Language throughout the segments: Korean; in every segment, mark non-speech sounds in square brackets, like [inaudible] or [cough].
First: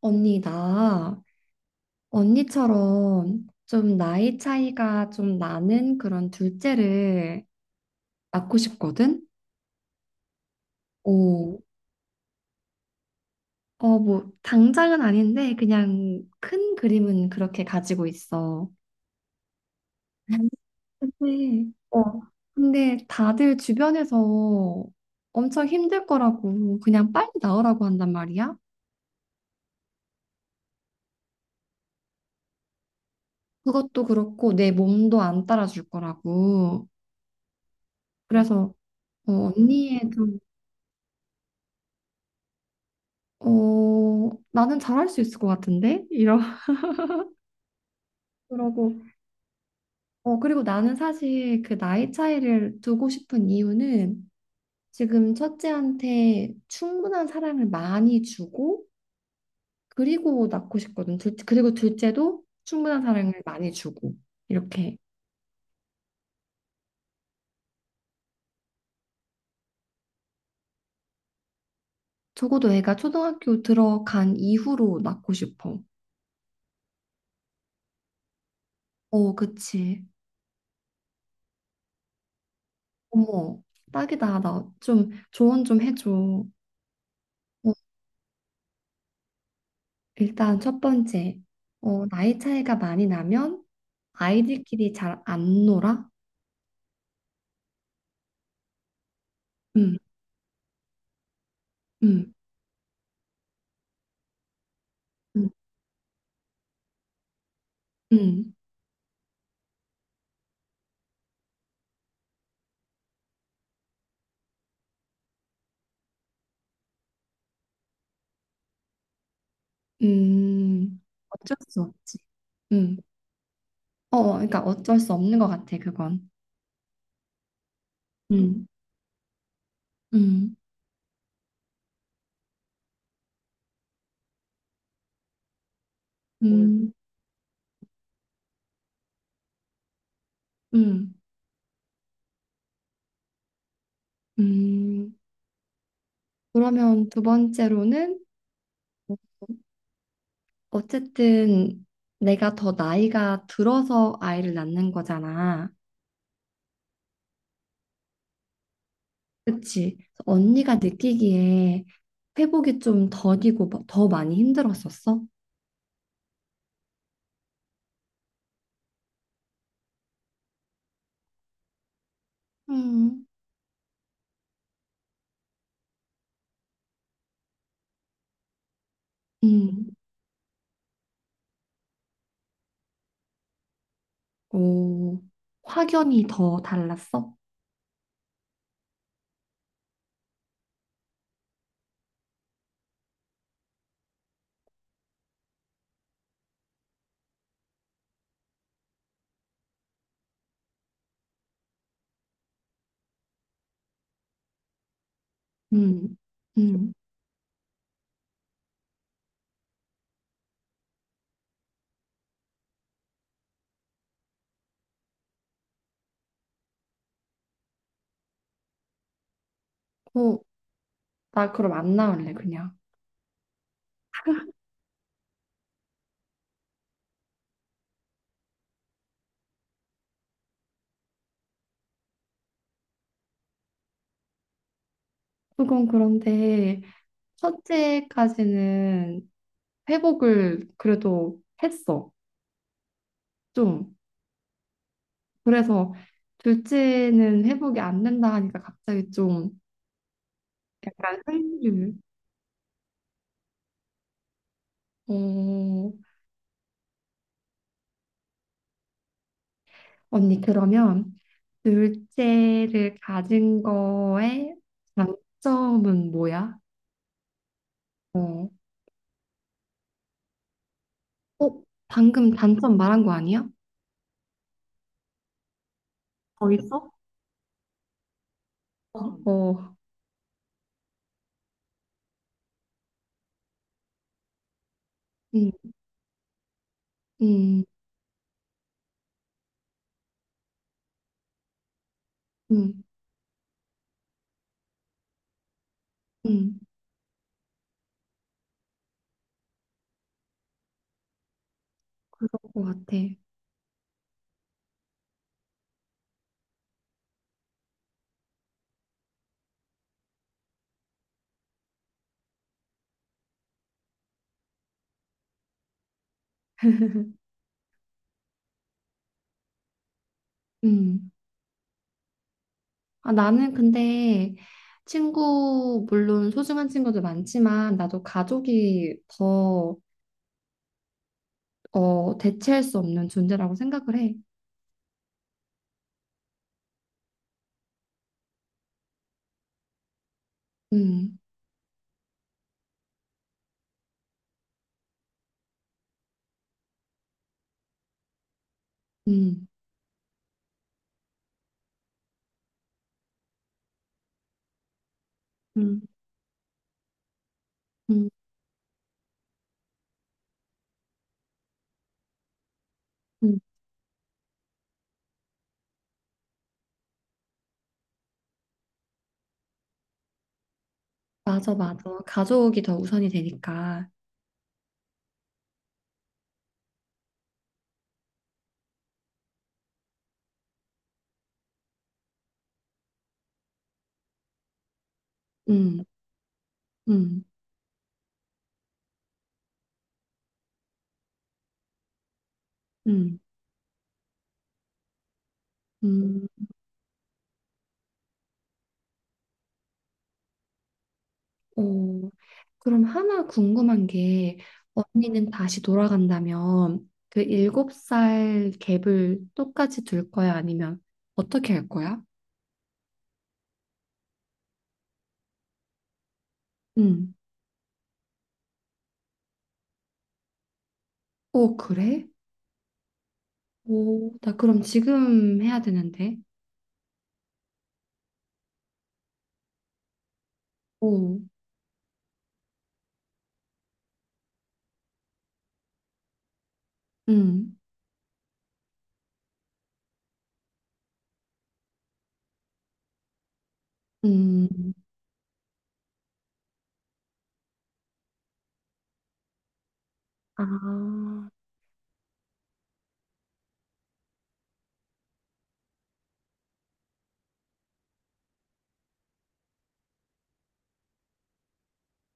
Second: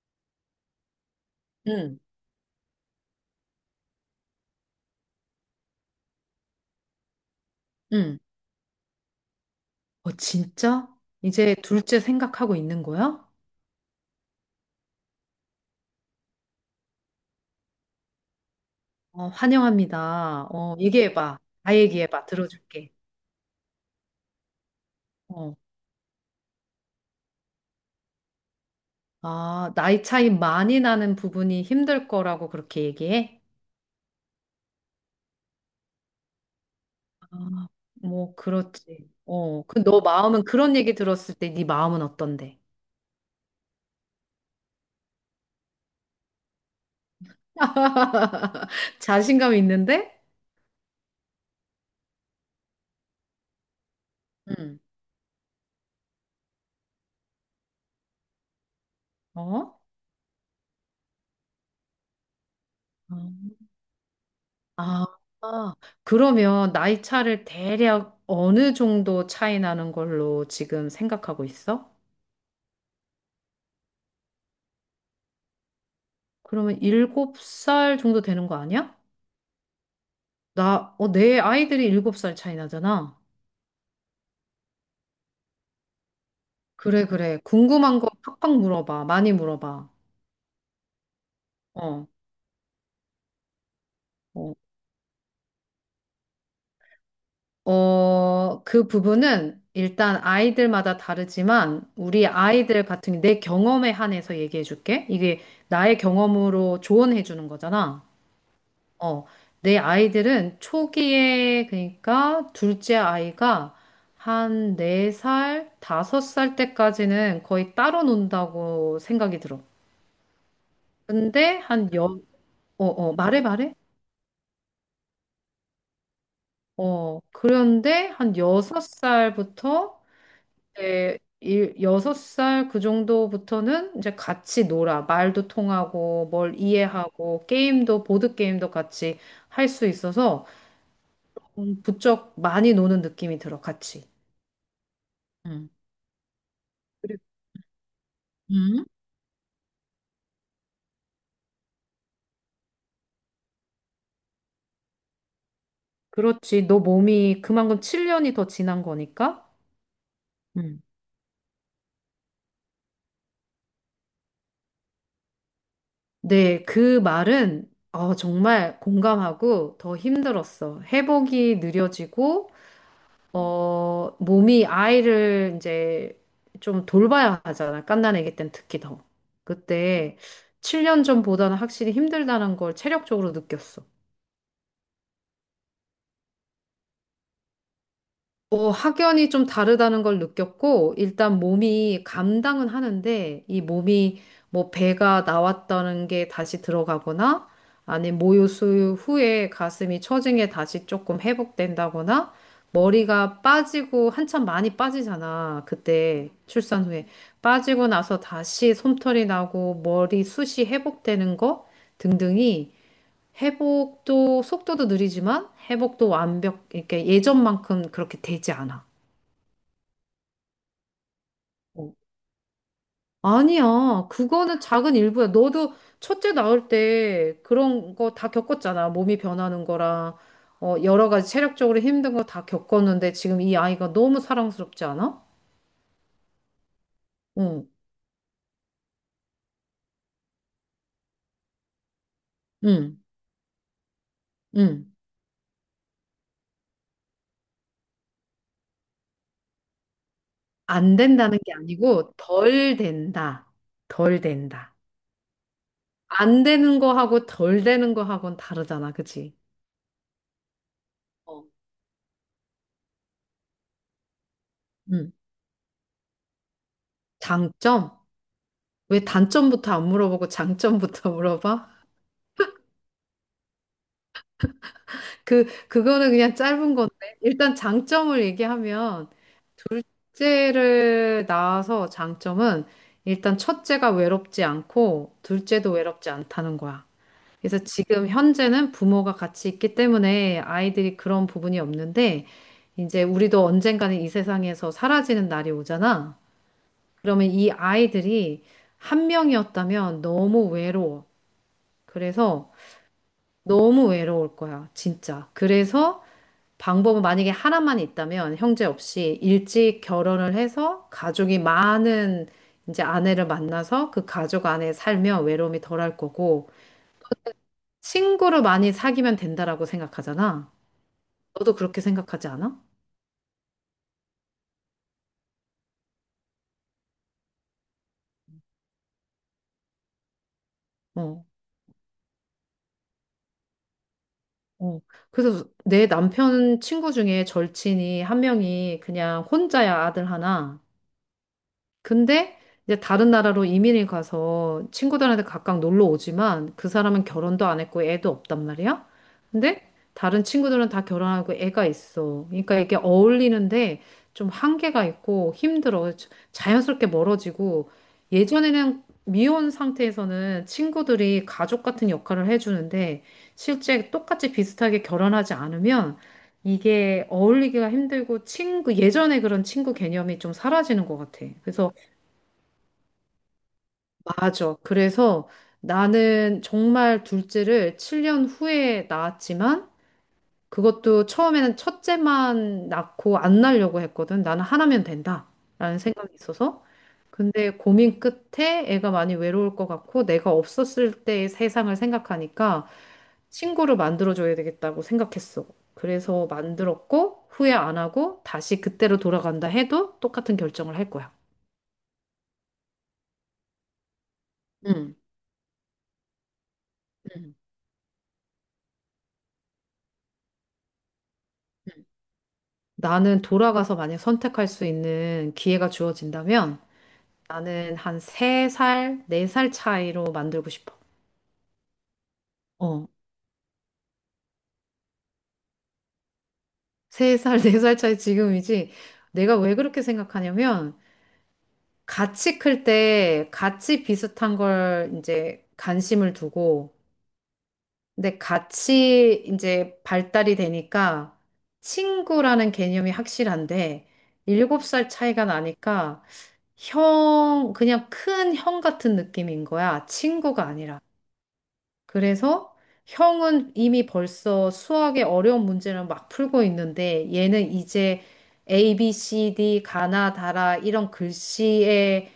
언니, 나 응, 언니처럼 좀 나이 차이가 좀 나는 그런 둘째를 응. 낳고 싶거든? 어, 진짜? 이제 오, 둘째 생각하고 있는 거야? 어, 뭐, 당장은 아닌데, 그냥 큰 그림은 그렇게 가지고 있어. 어, 환영합니다. 어, 얘기해봐. 근데, 다 어, 얘기해봐. 들어줄게. 근데 다들 주변에서 어. 엄청 힘들 거라고, 그냥 빨리 나으라고 한단 말이야? 아, 나이 차이 많이 나는 부분이 힘들 거라고 그렇게 얘기해? 그것도 그렇고, 내 몸도 안 따라줄 거라고. 아, 뭐, 그래서, 그렇지. 어, 어, 그 너 언니의 좀 마음은 그런 얘기 들었을 때 네 마음은 어떤데? 어, 나는 잘할 수 있을 것 같은데? [laughs] 그러고, [laughs] 자신감 있는데? 어, 그리고 나는 사실 그 나이 차이를 두고 싶은 이유는 응. 지금 첫째한테 충분한 사랑을 많이 주고, 어? 그리고 낳고 싶거든. 그리고 둘째도 충분한 어? 사랑을 많이 주고, 이렇게. 아, 아. 그러면 나이 차를 대략 어느 정도 차이 나는 걸로 지금 생각하고 있어? 적어도 애가 초등학교 들어간 이후로 낳고 싶어. 그러면 일곱 살 정도 되는 거 아니야? 어, 그치. 나, 어, 내 아이들이 일곱 살 차이 나잖아. 어머, 딱이다. 나 좀 조언 좀 해줘. 어. 그래, 그래. 궁금한 거 팍팍 물어봐. 많이 물어봐. 일단 첫 번째, 어, 어, 나이 차이가 많이 나면 어. 아이들끼리 잘 안 놀아? 어, 그 부분은 음, 일단 아이들마다 다르지만 우리 음, 아이들 같은 내 경험에 한해서 얘기해 줄게. 이게 음, 나의 경험으로 조언해 주는 거잖아. 음, 어, 내 아이들은 초기에, 그러니까 둘째 아이가 한 네살 다섯 살 때까지는 거의 따로 논다고 생각이 들어. 음. 어쩔 근데 수 한 여, 없지. 어, 음, 어, 말해, 말해. 어, 어, 그러니까 어쩔 수 없는 것 같아, 그건. 어, 그런데 한 음, 여섯 살부터 음, 이제 여섯 살 그 정도부터는 이제 같이 놀아. 말도 통하고, 뭘 음, 이해하고, 게임도, 보드게임도 같이 할 수 있어서 음, 부쩍 많이 노는 느낌이 들어, 같이. 음. 음. 그러면 그리- 두 번째로는 음. 어쨌든 내가 더 나이가 들어서 아이를 낳는 거잖아. 그렇지. 너 몸이 그만큼 7년이 더 지난 거니까. 그치. 그래서 언니가 음. 느끼기에 회복이 좀 더디고 더 많이 힘들었었어? 네, 그 말은 어, 정말 공감하고 더 힘들었어. 회복이 느려지고, 음. 어, 몸이 아이를 이제 좀 돌봐야 하잖아. 갓난아기 땐 특히 더. 음, 그때 7년 전보다는 확실히 힘들다는 걸 체력적으로 느꼈어. 오, 확연히 더 달랐어? 어, 확연히 좀 다르다는 걸 느꼈고, 일단 몸이 감당은 하는데, 이 몸이 뭐 배가 나왔다는 게 다시 들어가거나, 아니, 모유수유 후에 가슴이 처진게 다시 조금 회복된다거나, 머리가 빠지고, 한참 많이 빠지잖아. 음, 그때 출산 음, 후에. 빠지고 나서 다시 솜털이 나고, 머리 숱이 회복되는 거 등등이 회복도 속도도 느리지만 회복도 완벽, 이렇게 예전만큼 그렇게 되지 않아. 오, 나 그럼 어. 안 나올래, 그냥. 아니야. 그거는 작은 일부야. 너도 첫째 나올 때 그런 거 다 겪었잖아. 몸이 변하는 거랑 어, 여러 가지 체력적으로 힘든 거 다 겪었는데 지금 이 아이가 너무 사랑스럽지 않아? 그건 그런데 응, 첫째까지는 회복을 그래도 했어, 응, 좀. 응. 그래서 둘째는 회복이 안 된다 하니까 갑자기 좀 안 약간 된다는 게 흥류. 아니고 덜 된다. 덜 된다. 어, 안 되는 거하고 덜 되는 거하고는 다르잖아. 그치? 언니, 그러면 어. 둘째를 가진 거에 응. 장점은 뭐야? 장점? 어, 왜 단점부터 안 물어보고 장점부터 [laughs] 어, 물어봐? 방금 단점 말한 거 아니야? 그, 그거는 그냥 더 짧은 있어? 건데. 일단 장점을 얘기하면, 어. 둘째를 낳아서 장점은 일단 첫째가 외롭지 않고, 응. 둘째도 외롭지 않다는 거야. 그래서 음, 지금 현재는 부모가 같이 있기 때문에 아이들이 그런 부분이 없는데, 음, 이제 우리도 언젠가는 이 세상에서 사라지는 날이 오잖아. 음, 음, 그러면 이 아이들이 한 명이었다면 너무 외로워. 그럴 그래서 것 같아. 너무 외로울 거야, 진짜. 그래서 방법은 만약에 하나만 있다면 형제 없이 일찍 결혼을 해서 가족이 많은 이제 아내를 만나서 그 가족 안에 살면 외로움이 덜할 거고 친구를 많이 사귀면 된다라고 생각하잖아. 음. 너도 그렇게 생각하지 않아? 아, 나는 근데 친구, 물론 소중한 친구도 많지만, 나도 가족이 더, 어. 어, 대체할 수 없는 존재라고 생각을 해. 어. 그래서 내 남편 친구 중에 절친이 한 명이 그냥 혼자야 아들 하나. 음, 근데 이제 다른 나라로 이민을 가서 친구들한테 각각 놀러 오지만 그 사람은 결혼도 안 했고 애도 없단 말이야. 음, 근데 다른 친구들은 다 결혼하고 애가 있어. 그러니까 이게 어울리는데 좀 한계가 있고 음. 힘들어. 자연스럽게 멀어지고 음, 예전에는 미혼 상태에서는 친구들이 가족 같은 역할을 해주는데 음. 실제 똑같이 비슷하게 결혼하지 않으면 이게 어울리기가 힘들고 친구, 예전에 그런 친구 개념이 좀 사라지는 것 같아. 맞아, 그래서 맞아. 가족이 더 우선이 되니까. 맞아. 그래서 나는 정말 둘째를 7년 후에 낳았지만 그것도 처음에는 첫째만 낳고 안 낳으려고 했거든. 나는 하나면 된다. 라는 음. 생각이 있어서. 음, 근데 고민 끝에 애가 많이 외로울 것 같고 내가 없었을 때의 세상을 생각하니까 음, 친구를 만들어줘야 되겠다고 생각했어. 음, 그래서 만들었고 후회 안 하고 다시 그때로 돌아간다 해도 똑같은 결정을 할 거야. 어, 그럼 하나 궁금한 게, 응. 언니는 다시 돌아간다면 그 응. 7살 갭을 똑같이 둘 거야? 아니면 어떻게 할 거야? 나는 돌아가서 만약 선택할 수 있는 기회가 주어진다면 음, 나는 한 3살, 4살 차이로 만들고 싶어. 오, 그래? 어, 오, 나 그럼 지금 해야 되는데. 3살, 4살 차이 지금이지. 내가 왜 그렇게 생각하냐면 오, 같이 클 때 같이 비슷한 걸 이제 관심을 두고 음, 근데 같이 이제 발달이 되니까 친구라는 개념이 확실한데 음, 7살 차이가 나니까 형, 그냥 큰 형 같은 느낌인 거야. 아, 친구가 아니라. 그래서 형은 이미 벌써 수학의 어려운 문제를 막 풀고 있는데 얘는 이제 A, B, C, D, 가나, 다라 이런 글씨의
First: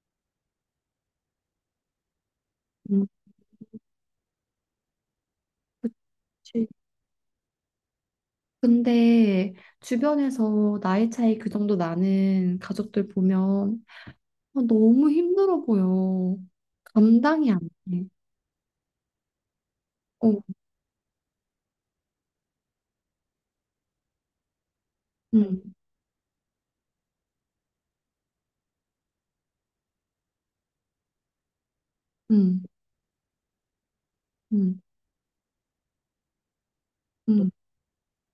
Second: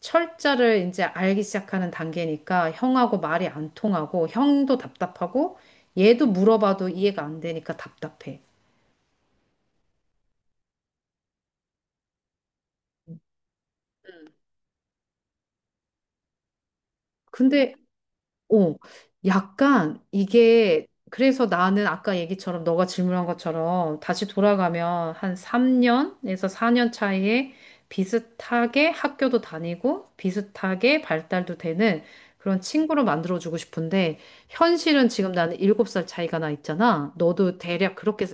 철자를 이제 알기 시작하는 단계니까 음, 형하고 말이 안 통하고 형도 답답하고 얘도 그치. 물어봐도 이해가 안 되니까 답답해. 근데 주변에서 나이 차이 그 정도 나는 가족들 보면 아, 너무 힘들어 보여. 감당이 안 근데 돼. 어, 약간 어, 이게 그래서 나는 아까 얘기처럼 너가 질문한 것처럼 다시 돌아가면 한 응, 3년에서 4년 차이에 비슷하게 학교도 다니고 비슷하게 발달도 되는 그런 응, 친구로 만들어주고 싶은데 응, 현실은 지금 나는 7살 차이가 나 있잖아. 응, 너도 대략 그렇게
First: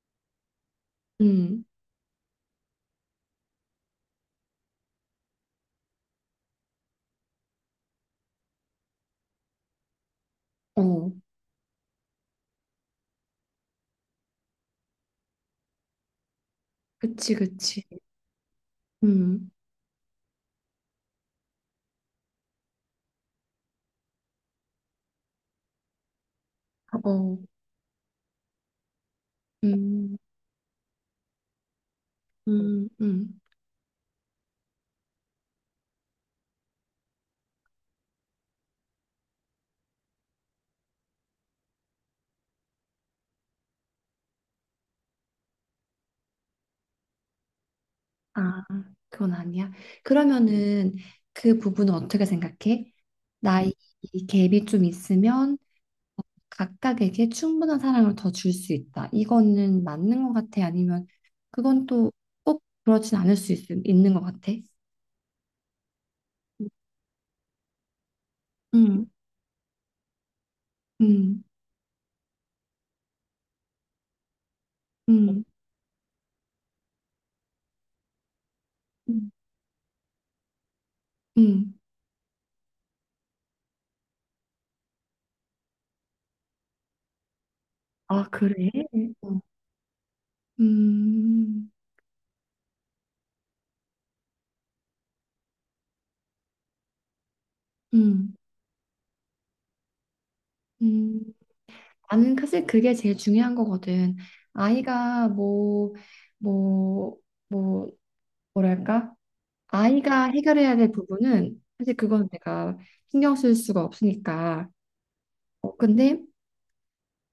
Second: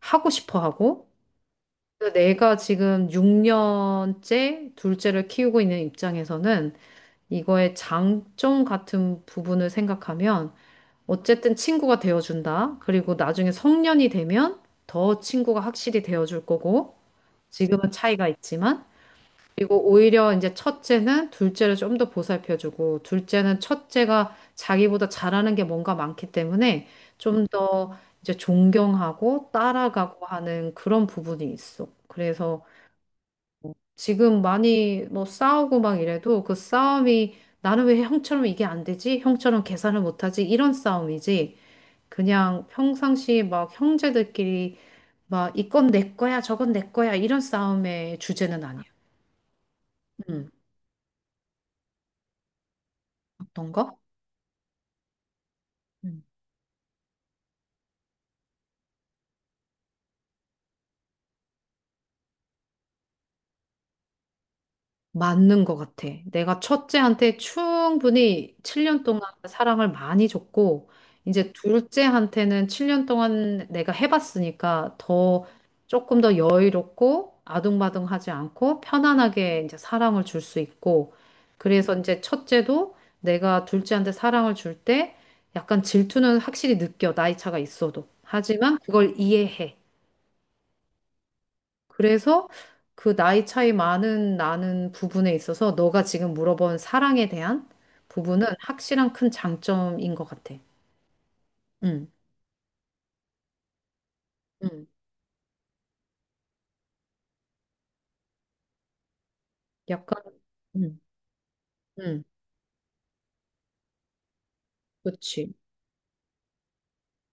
하고 싶어 하고 응. 그래서 내가 지금 6년째 둘째를 키우고 있는 입장에서는 이거의 장점 같은 부분을 생각하면 어, 어쨌든 친구가 되어준다. 그리고 나중에 성년이 되면 더 친구가 확실히 되어줄 거고, 그치, 그치. 지금은 차이가 있지만, 응, 그리고 오히려 이제 첫째는 둘째를 좀 더 보살펴주고, 둘째는 첫째가 자기보다 잘하는 게 뭔가 많기 때문에 어, 좀 더 이제 존경하고 응, 따라가고 하는 그런 부분이 있어. 그래서 응, 응. 지금 많이 뭐 싸우고 막 이래도 그 싸움이 나는 왜 형처럼 이게 안 되지? 형처럼 계산을 못하지? 이런 싸움이지. 그냥 평상시 막 형제들끼리 막 이건 내 거야, 저건 내 거야 이런 싸움의 아, 주제는 아니야. 그건 아니야. 음, 그러면은 그 부분은 어떻게 생각해? 나이 어떤가? 갭이 좀 있으면 응. 각각에게 충분한 사랑을 더 줄 수 있다. 이거는 맞는 것 같아? 아니면 그건 또 꼭 그렇진 않을 수 있는 것 같아? 맞는 것 같아. 내가 첫째한테 충분히 7년 응, 동안 사랑을 많이 줬고, 응. 이제 둘째한테는 7년 동안 내가 해봤으니까 음, 더 조금 더 여유롭고 아둥바둥하지 않고 음, 편안하게 이제 사랑을 줄 수 있고, 음. 그래서 이제 첫째도 내가 둘째한테 사랑을 줄 때 약간 질투는 확실히 느껴, 나이 차가 있어도. 아, 그래? 하지만 그걸 어, 이해해. 음, 그래서 그 나이 차이 많은 나는 부분에 있어서 너가 지금 물어본 사랑에 대한 음, 부분은 확실한 큰 장점인 것 같아. 음. 응, 나는 사실 그게 제일 중요한 거거든. 응. 아이가 뭐, 뭐, 뭐, 뭐랄까? 약간, 아이가 해결해야 될 응, 부분은 사실 응. 그건 내가 신경 쓸 수가 없으니까. 그치. 어, 근데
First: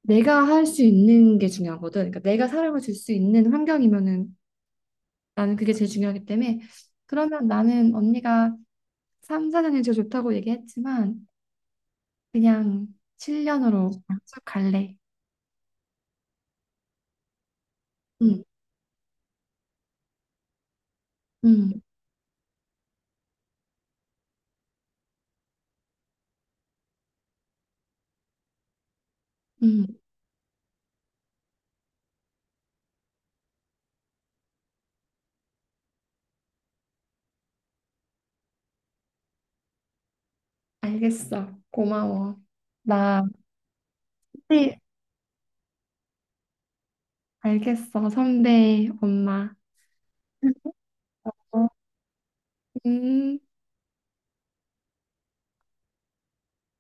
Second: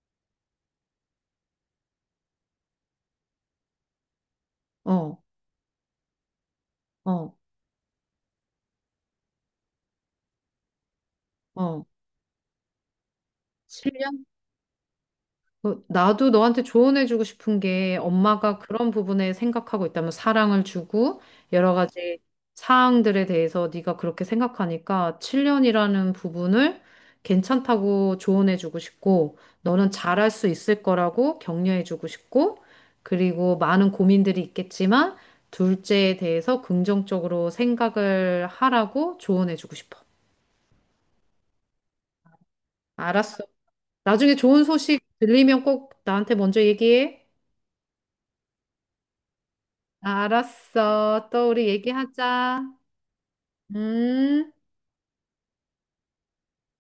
내가 할 수 있는 게 중요하거든. 그러니까 내가 사랑을 줄 수 있는 환경이면은 어, 나는 그게 제일 중요하기 때문에 어, 그러면 나는 언니가 3, 4년이 제일 좋다고 얘기했지만 어. 그냥 7년으로 칠년 쭉 갈래. 어, 나도 너한테 조언해주고 싶은 게 응, 엄마가 그런 부분에 생각하고 있다면 사랑을 주고 여러 응, 가지 사항들에 대해서 네가 그렇게 생각하니까 7년이라는 부분을 괜찮다고 조언해주고 싶고 응. 너는 잘할 수 있을 거라고 격려해주고 싶고 그리고 많은 고민들이 있겠지만 둘째에 대해서 긍정적으로 생각을 하라고 조언해주고 싶어. 알겠어. 고마워. 나, 알았어. 나중에 좋은 네, 소식 들리면 꼭 나한테 먼저 얘기해. 알겠어. 선배, 엄마. 알았어. 또 어, 우리 얘기하자. 음. 음.